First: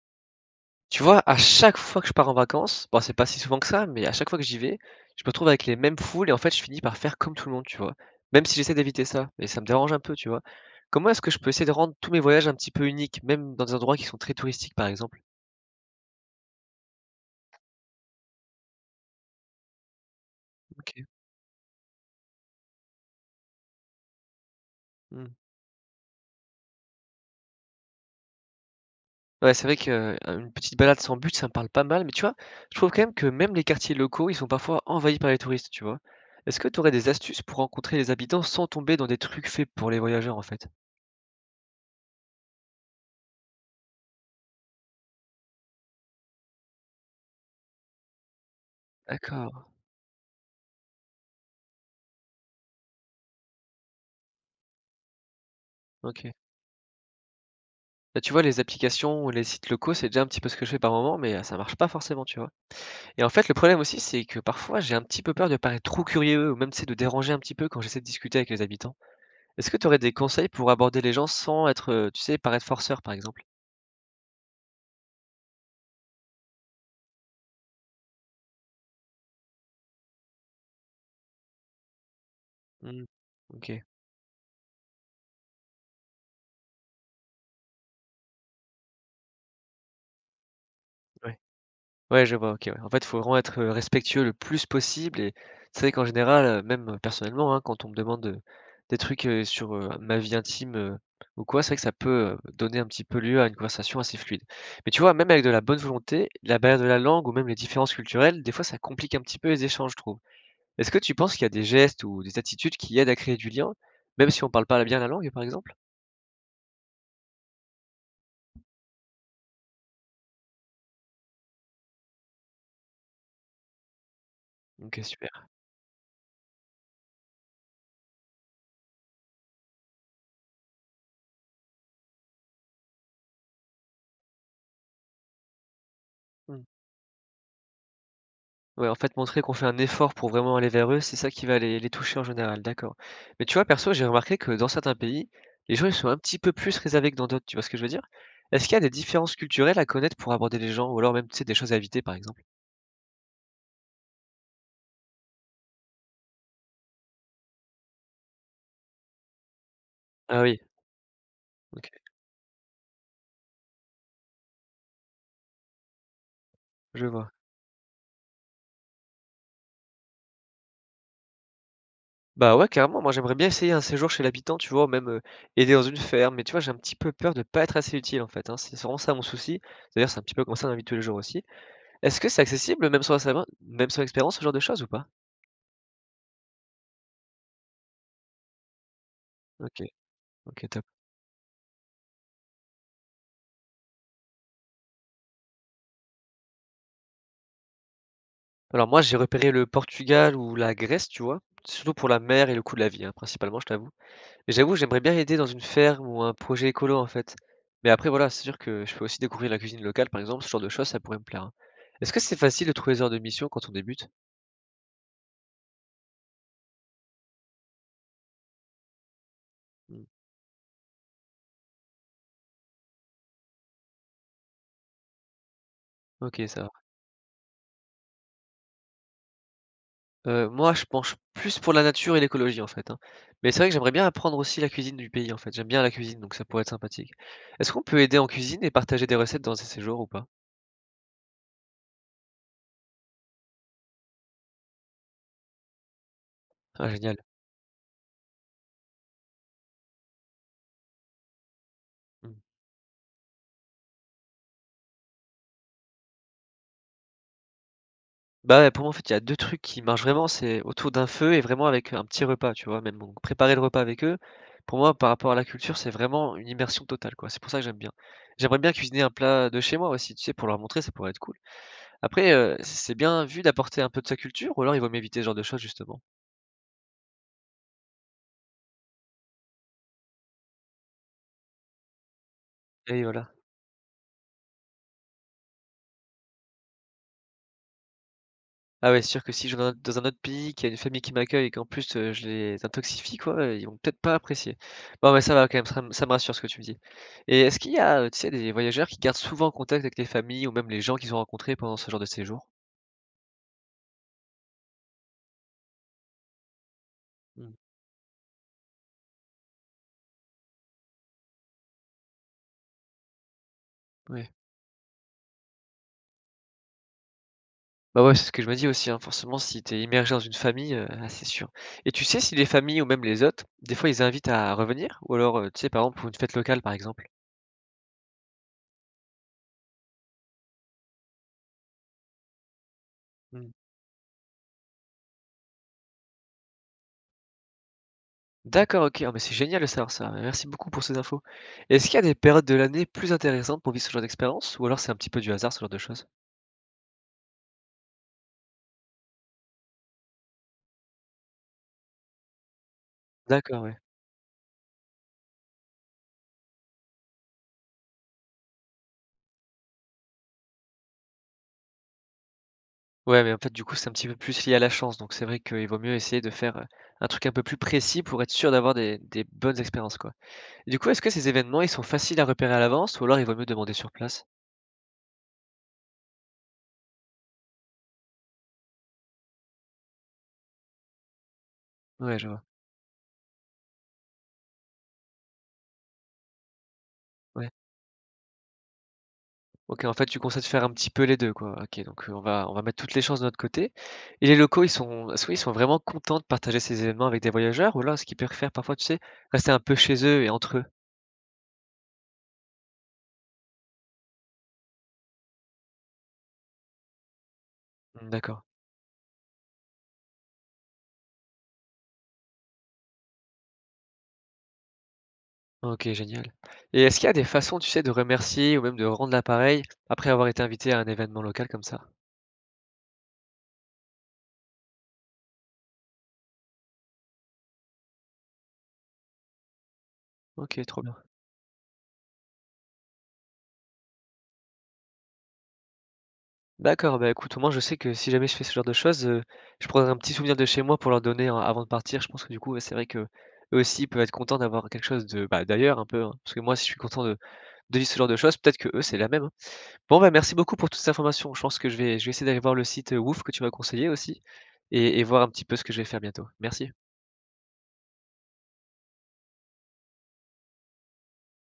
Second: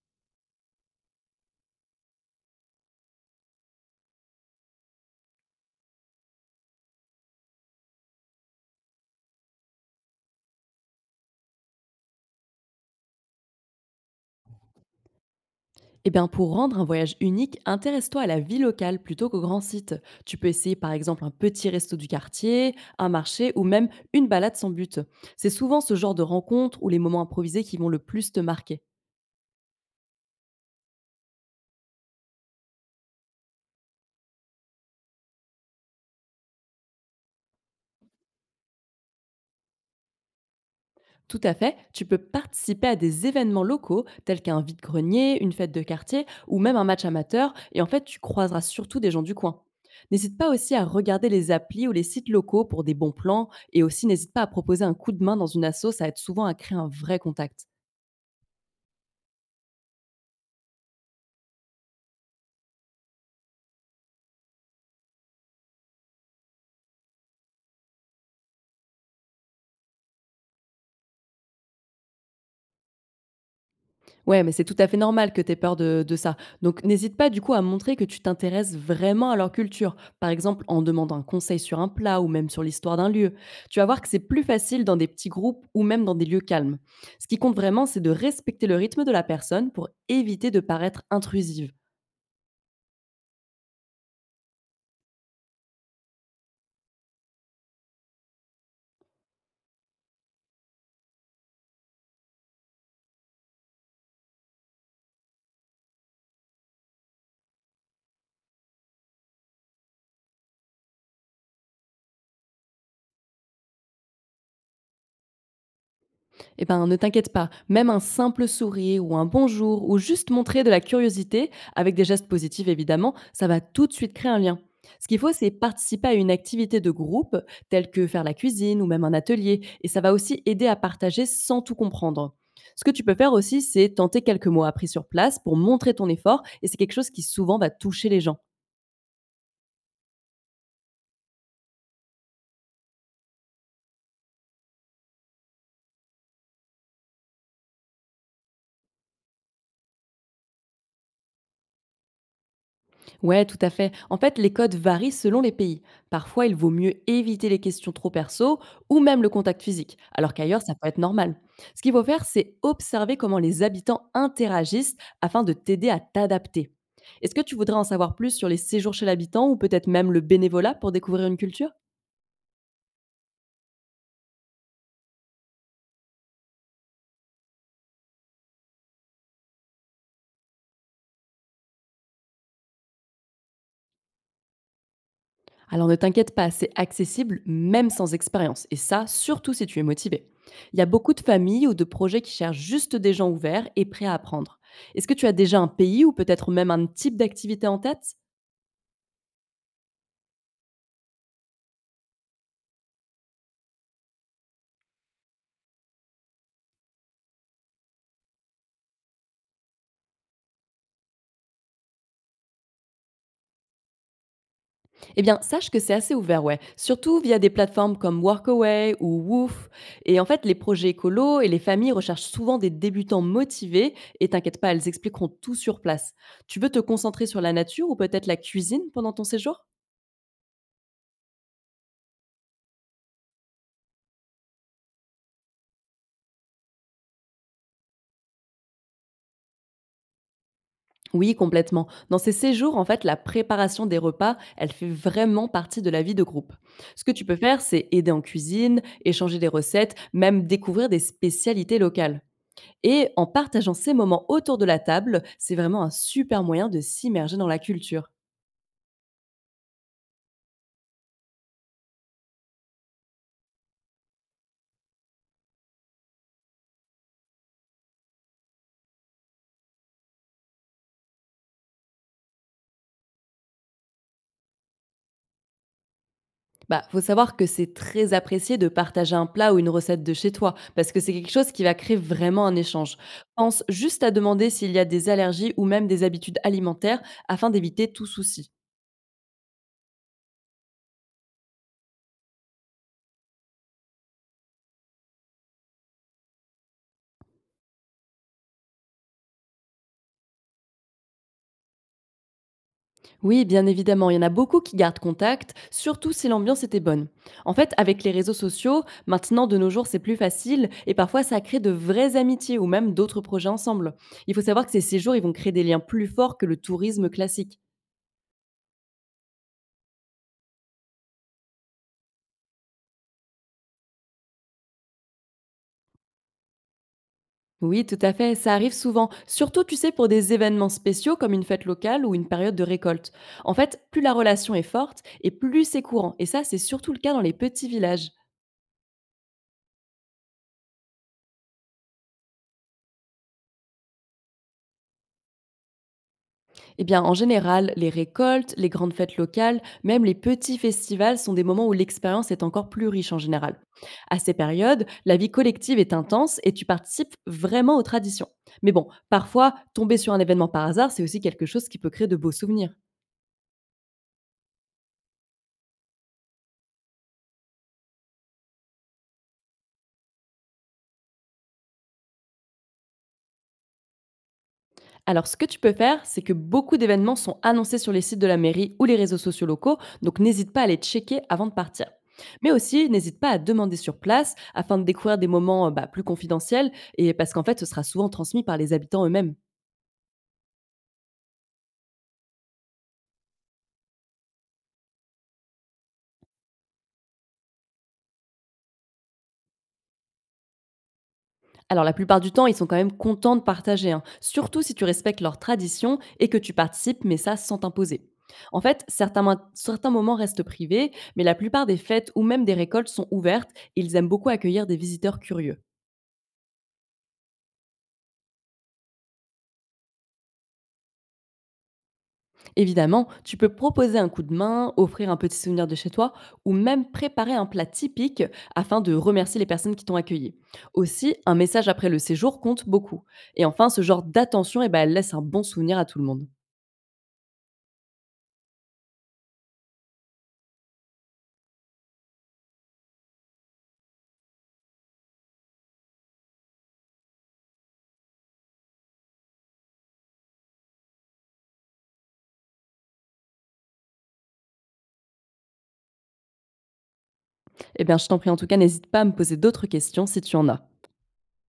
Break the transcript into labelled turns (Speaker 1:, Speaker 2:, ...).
Speaker 1: Tu vois, à chaque fois que je pars en vacances, bon, c'est pas si souvent que ça, mais à chaque fois que j'y vais, je me retrouve avec les mêmes foules et en fait, je finis par faire comme tout le monde, tu vois? Même si j'essaie d'éviter ça, mais ça me dérange un peu, tu vois? Comment est-ce que je peux essayer de rendre tous mes voyages un petit peu uniques, même dans des endroits qui sont très touristiques, par exemple?
Speaker 2: Eh bien, pour rendre un voyage unique, intéresse-toi à la vie locale plutôt qu'au grand site. Tu peux essayer par
Speaker 1: OK.
Speaker 2: exemple un petit resto du quartier, un marché ou même une balade sans but.
Speaker 1: Mmh.
Speaker 2: C'est souvent ce genre de rencontres ou les moments improvisés qui vont le plus te marquer.
Speaker 1: Ouais, c'est vrai qu'une petite balade sans but, ça me parle pas mal, mais tu vois, je trouve quand même que même les quartiers locaux, ils sont parfois envahis par les touristes, tu vois? Est-ce que tu aurais des astuces pour rencontrer les habitants sans tomber dans des trucs faits pour les voyageurs, en fait?
Speaker 2: Tout à fait, tu peux participer à des événements locaux tels qu'un vide-grenier, une fête de quartier ou même un match amateur et en fait tu croiseras surtout des gens du
Speaker 1: D'accord,
Speaker 2: coin. N'hésite pas aussi à regarder les applis ou les sites locaux pour des bons plans et aussi n'hésite pas à proposer un coup de main dans une asso, ça aide
Speaker 1: OK.
Speaker 2: souvent à créer un vrai contact.
Speaker 1: Bah, tu vois, les applications ou les sites locaux, c'est déjà un petit peu ce que je fais par moment, mais ça marche pas forcément, tu vois? Et en fait, le problème aussi, c'est que parfois, j'ai un petit peu peur de paraître trop curieux ou même, tu sais, de déranger un petit peu quand j'essaie de discuter avec les habitants. Est-ce que tu aurais des conseils pour aborder les gens sans être, tu sais, paraître forceur, par exemple?
Speaker 2: Ouais, mais c'est tout à fait normal que tu aies peur de ça. Donc n'hésite pas du coup à montrer que tu t'intéresses vraiment à leur culture, par exemple en demandant un conseil sur un plat ou même sur l'histoire
Speaker 1: Mmh,
Speaker 2: d'un lieu. Tu
Speaker 1: OK,
Speaker 2: vas voir que c'est plus facile dans des petits groupes ou même dans des lieux calmes. Ce qui compte vraiment, c'est de respecter le rythme de la personne pour éviter de paraître
Speaker 1: ouais.
Speaker 2: intrusive.
Speaker 1: Ouais, je vois, OK, ouais. En fait, il faut vraiment être, respectueux le plus possible et c'est vrai qu'en général, même personnellement, hein, quand on me demande, des trucs, sur, ma vie intime, ou quoi, c'est vrai que ça peut, donner un petit peu lieu à une conversation assez fluide. Mais tu vois, même avec de la bonne volonté, la barrière de la langue ou même les différences culturelles, des fois ça complique un petit peu les échanges, je trouve. Est-ce que tu penses qu'il y a des gestes ou des attitudes qui aident à créer du lien, même si on parle pas bien la langue, par exemple?
Speaker 2: Eh ben, ne t'inquiète pas, même un simple sourire ou un bonjour ou juste montrer de la curiosité, avec des gestes positifs évidemment, ça va tout de suite créer un lien.
Speaker 1: OK,
Speaker 2: Ce qu'il
Speaker 1: super.
Speaker 2: faut, c'est participer à une activité de groupe, telle que faire la cuisine ou même un atelier, et ça va aussi aider à partager sans tout comprendre. Ce que tu peux faire aussi, c'est tenter quelques mots appris sur place pour montrer ton effort,
Speaker 1: Mmh.
Speaker 2: et c'est quelque chose qui souvent va toucher les gens.
Speaker 1: Ouais, en fait, montrer qu'on fait un effort pour vraiment aller vers eux, c'est ça qui va les toucher en général, d'accord. Mais tu vois, perso, j'ai remarqué que dans certains pays, les gens, ils sont un petit peu plus réservés que dans d'autres, tu vois ce que je veux dire? Est-ce qu'il y a des différences culturelles à connaître pour aborder les gens ou alors même, tu sais, des choses à éviter, par exemple?
Speaker 2: Ouais, tout à fait. En fait, les codes varient selon les pays. Parfois, il vaut mieux éviter les questions trop perso ou même le contact physique, alors
Speaker 1: Ah oui,
Speaker 2: qu'ailleurs, ça peut être normal. Ce
Speaker 1: OK,
Speaker 2: qu'il faut faire, c'est observer comment les habitants interagissent afin de t'aider à t'adapter.
Speaker 1: je vois.
Speaker 2: Est-ce que tu voudrais en savoir plus sur les séjours chez l'habitant ou peut-être même le bénévolat pour découvrir une culture?
Speaker 1: Bah ouais, carrément, moi, j'aimerais bien essayer un séjour chez l'habitant, tu vois, ou même, aider dans une ferme, mais tu vois, j'ai un petit peu peur de pas être assez utile, en fait, hein, c'est vraiment ça mon souci. D'ailleurs, c'est un petit peu comme ça dans la vie de tous les jours aussi. Est-ce que c'est accessible, même sans savoir même sans expérience, ce genre de choses ou pas?
Speaker 2: Alors ne t'inquiète pas, c'est accessible même sans expérience, et ça, surtout si tu es
Speaker 1: OK,
Speaker 2: motivé.
Speaker 1: OK,
Speaker 2: Il y
Speaker 1: top.
Speaker 2: a beaucoup de familles ou de projets qui cherchent juste des gens ouverts et prêts à apprendre. Est-ce que tu as déjà un pays ou peut-être même un type d'activité en tête?
Speaker 1: Alors moi, j'ai repéré le Portugal ou la Grèce, tu vois? Surtout pour la mer et le coût de la vie, hein, principalement, je t'avoue. Mais j'avoue, j'aimerais bien aider dans une ferme ou un projet écolo, en fait. Mais après, voilà, c'est sûr que je peux aussi découvrir la cuisine locale, par exemple, ce genre de choses, ça pourrait me plaire, hein. Est-ce que c'est facile de trouver des heures de mission quand on débute?
Speaker 2: Eh bien, sache que c'est assez ouvert, ouais. Surtout via des plateformes comme Workaway ou Woof.
Speaker 1: Hmm,
Speaker 2: Et en fait, les projets écolos et les familles recherchent souvent des débutants motivés. Et t'inquiète pas, elles expliqueront tout sur place.
Speaker 1: OK,
Speaker 2: Tu
Speaker 1: ça va.
Speaker 2: veux te concentrer sur la nature ou peut-être la cuisine pendant ton séjour?
Speaker 1: Moi, je penche plus pour la nature et l'écologie, en fait, hein. Mais c'est vrai que j'aimerais bien apprendre aussi la cuisine du pays, en fait. J'aime bien la cuisine, donc ça pourrait être sympathique. Est-ce qu'on peut aider en cuisine et partager des recettes dans ces séjours ou pas?
Speaker 2: Oui, complètement. Dans ces séjours, en fait, la préparation des repas, elle fait vraiment partie de la vie de groupe.
Speaker 1: Ah,
Speaker 2: Ce que
Speaker 1: génial.
Speaker 2: tu peux faire, c'est aider en cuisine, échanger des recettes, même découvrir des spécialités locales.
Speaker 1: Mmh.
Speaker 2: Et en partageant ces moments autour de la table, c'est vraiment un super moyen de s'immerger dans la culture.
Speaker 1: Bah, ouais, pour moi, en fait, il y a 2 trucs qui marchent vraiment, c'est autour d'un feu et vraiment avec un petit repas, tu vois? Même donc préparer le repas avec eux, pour moi, par rapport à la culture, c'est vraiment une immersion totale, quoi. C'est pour ça que j'aime bien. J'aimerais bien cuisiner un plat de chez moi aussi, tu sais, pour leur montrer, ça pourrait être cool. Après, c'est bien vu d'apporter un peu de sa culture ou alors ils vont m'éviter ce genre de choses, justement?
Speaker 2: Bah, faut savoir que c'est très apprécié de partager un plat ou une recette de chez toi, parce que c'est quelque chose qui va créer vraiment un échange.
Speaker 1: Et voilà.
Speaker 2: Pense juste à demander s'il y a des allergies ou même des habitudes alimentaires afin d'éviter tout souci.
Speaker 1: Ah ouais, c'est sûr que si je vais dans un autre pays, qu'il y a une famille qui m'accueille et qu'en plus, je les intoxifie quoi, ils vont peut-être pas apprécier. Bon mais ça va quand même, ça me rassure ce que tu me dis et est-ce qu'il y a, tu sais, des voyageurs qui gardent souvent contact avec les familles ou même les gens qu'ils ont rencontrés pendant ce genre de séjour?
Speaker 2: Oui, bien évidemment, il y en a beaucoup qui gardent contact, surtout si l'ambiance était bonne.
Speaker 1: Mmh,
Speaker 2: En fait, avec les réseaux sociaux, maintenant de nos jours, c'est plus facile et parfois ça crée de vraies amitiés ou même d'autres projets ensemble.
Speaker 1: ouais.
Speaker 2: Il faut savoir que ces séjours, ils vont créer des liens plus forts que le tourisme classique.
Speaker 1: Bah ouais, c'est ce que je me dis aussi, hein, forcément si tu es immergé dans une famille, ah c'est sûr et tu sais si les familles ou même les hôtes, des fois ils invitent à revenir? Ou alors, tu sais, par exemple pour une fête locale, par exemple?
Speaker 2: Oui, tout à fait, ça arrive souvent, surtout tu sais pour des événements spéciaux comme une fête locale ou une période de récolte. En fait, plus la relation est forte et plus c'est courant et ça c'est surtout le cas dans les petits villages.
Speaker 1: D'accord, OK. Ah, mais c'est génial de savoir ça. Merci beaucoup pour ces infos. Est-ce qu'il y a des périodes de l'année plus intéressantes pour vivre ce genre d'expérience ou alors c'est un petit peu du hasard, ce genre de choses?
Speaker 2: Eh bien, en général, les récoltes, les grandes fêtes locales, même les petits festivals sont des moments où l'expérience est encore plus riche en général.
Speaker 1: D'accord, ouais.
Speaker 2: À ces périodes, la vie collective est intense et tu participes vraiment aux traditions. Mais bon, parfois, tomber sur un événement par hasard, c'est aussi quelque chose qui peut créer de beaux souvenirs.
Speaker 1: Ouais, mais en fait, du coup, c'est un petit peu plus lié à la chance. Donc, c'est vrai qu'il vaut mieux essayer de faire, un truc un peu plus précis pour être sûr d'avoir des bonnes expériences, quoi. Et du coup, est-ce que ces événements, ils sont faciles à repérer à l'avance ou alors il vaut mieux demander sur place?
Speaker 2: Alors, ce que tu peux faire, c'est que beaucoup d'événements sont annoncés sur les sites de la mairie ou les réseaux sociaux locaux, donc n'hésite pas à les checker avant de partir.
Speaker 1: Ouais, je vois.
Speaker 2: Mais aussi, n'hésite pas à demander sur place afin de découvrir des moments bah, plus confidentiels et parce qu'en
Speaker 1: Ouais.
Speaker 2: fait, ce sera souvent transmis par les habitants eux-mêmes.
Speaker 1: OK, en fait, tu conseilles de faire un petit peu les 2, quoi? OK, donc, on va mettre toutes les chances de notre côté et les locaux, ils sont est-ce qu'ils sont vraiment contents de partager ces événements avec des voyageurs ou alors est-ce qu'ils préfèrent parfois, tu sais, rester un peu chez eux et entre eux?
Speaker 2: Alors, la plupart du temps, ils sont quand même contents de partager, hein, surtout si tu respectes leurs traditions et que tu participes, mais ça sans t'imposer.
Speaker 1: Mmh, d'accord.
Speaker 2: En fait, certains moments restent privés, mais la plupart des fêtes ou même des récoltes sont ouvertes et ils aiment beaucoup accueillir des visiteurs curieux.
Speaker 1: OK, génial et est-ce qu'il y a des façons, tu sais, de remercier ou même de rendre l'appareil après avoir été invité à un événement local comme ça?
Speaker 2: Évidemment, tu peux proposer un coup de main, offrir un petit souvenir de chez toi ou même préparer un plat typique afin de remercier les personnes qui t'ont accueilli.
Speaker 1: OK, trop bien.
Speaker 2: Aussi, un message après le séjour compte beaucoup. Et enfin, ce genre d'attention, eh ben, elle laisse un bon souvenir à tout le monde.
Speaker 1: D'accord, bah, écoute, au moins je sais que si jamais je fais ce genre de choses, je prendrai un petit souvenir de chez moi pour leur donner en avant de partir. Je pense que du coup, ouais, c'est vrai qu'eux aussi, ils peuvent être contents d'avoir quelque chose de, bah, d'ailleurs un peu, hein. Parce que moi, si je suis content de vivre ce genre de choses, peut-être que eux c'est la même, hein. Bon, bah, merci beaucoup pour toutes ces informations. Je pense que je vais essayer d'aller voir le site, WOOF que tu m'as conseillé aussi et voir un petit peu ce que je vais faire bientôt. Merci.
Speaker 2: Eh bien, je t'en prie en tout cas, n'hésite pas à me poser d'autres questions si tu en as.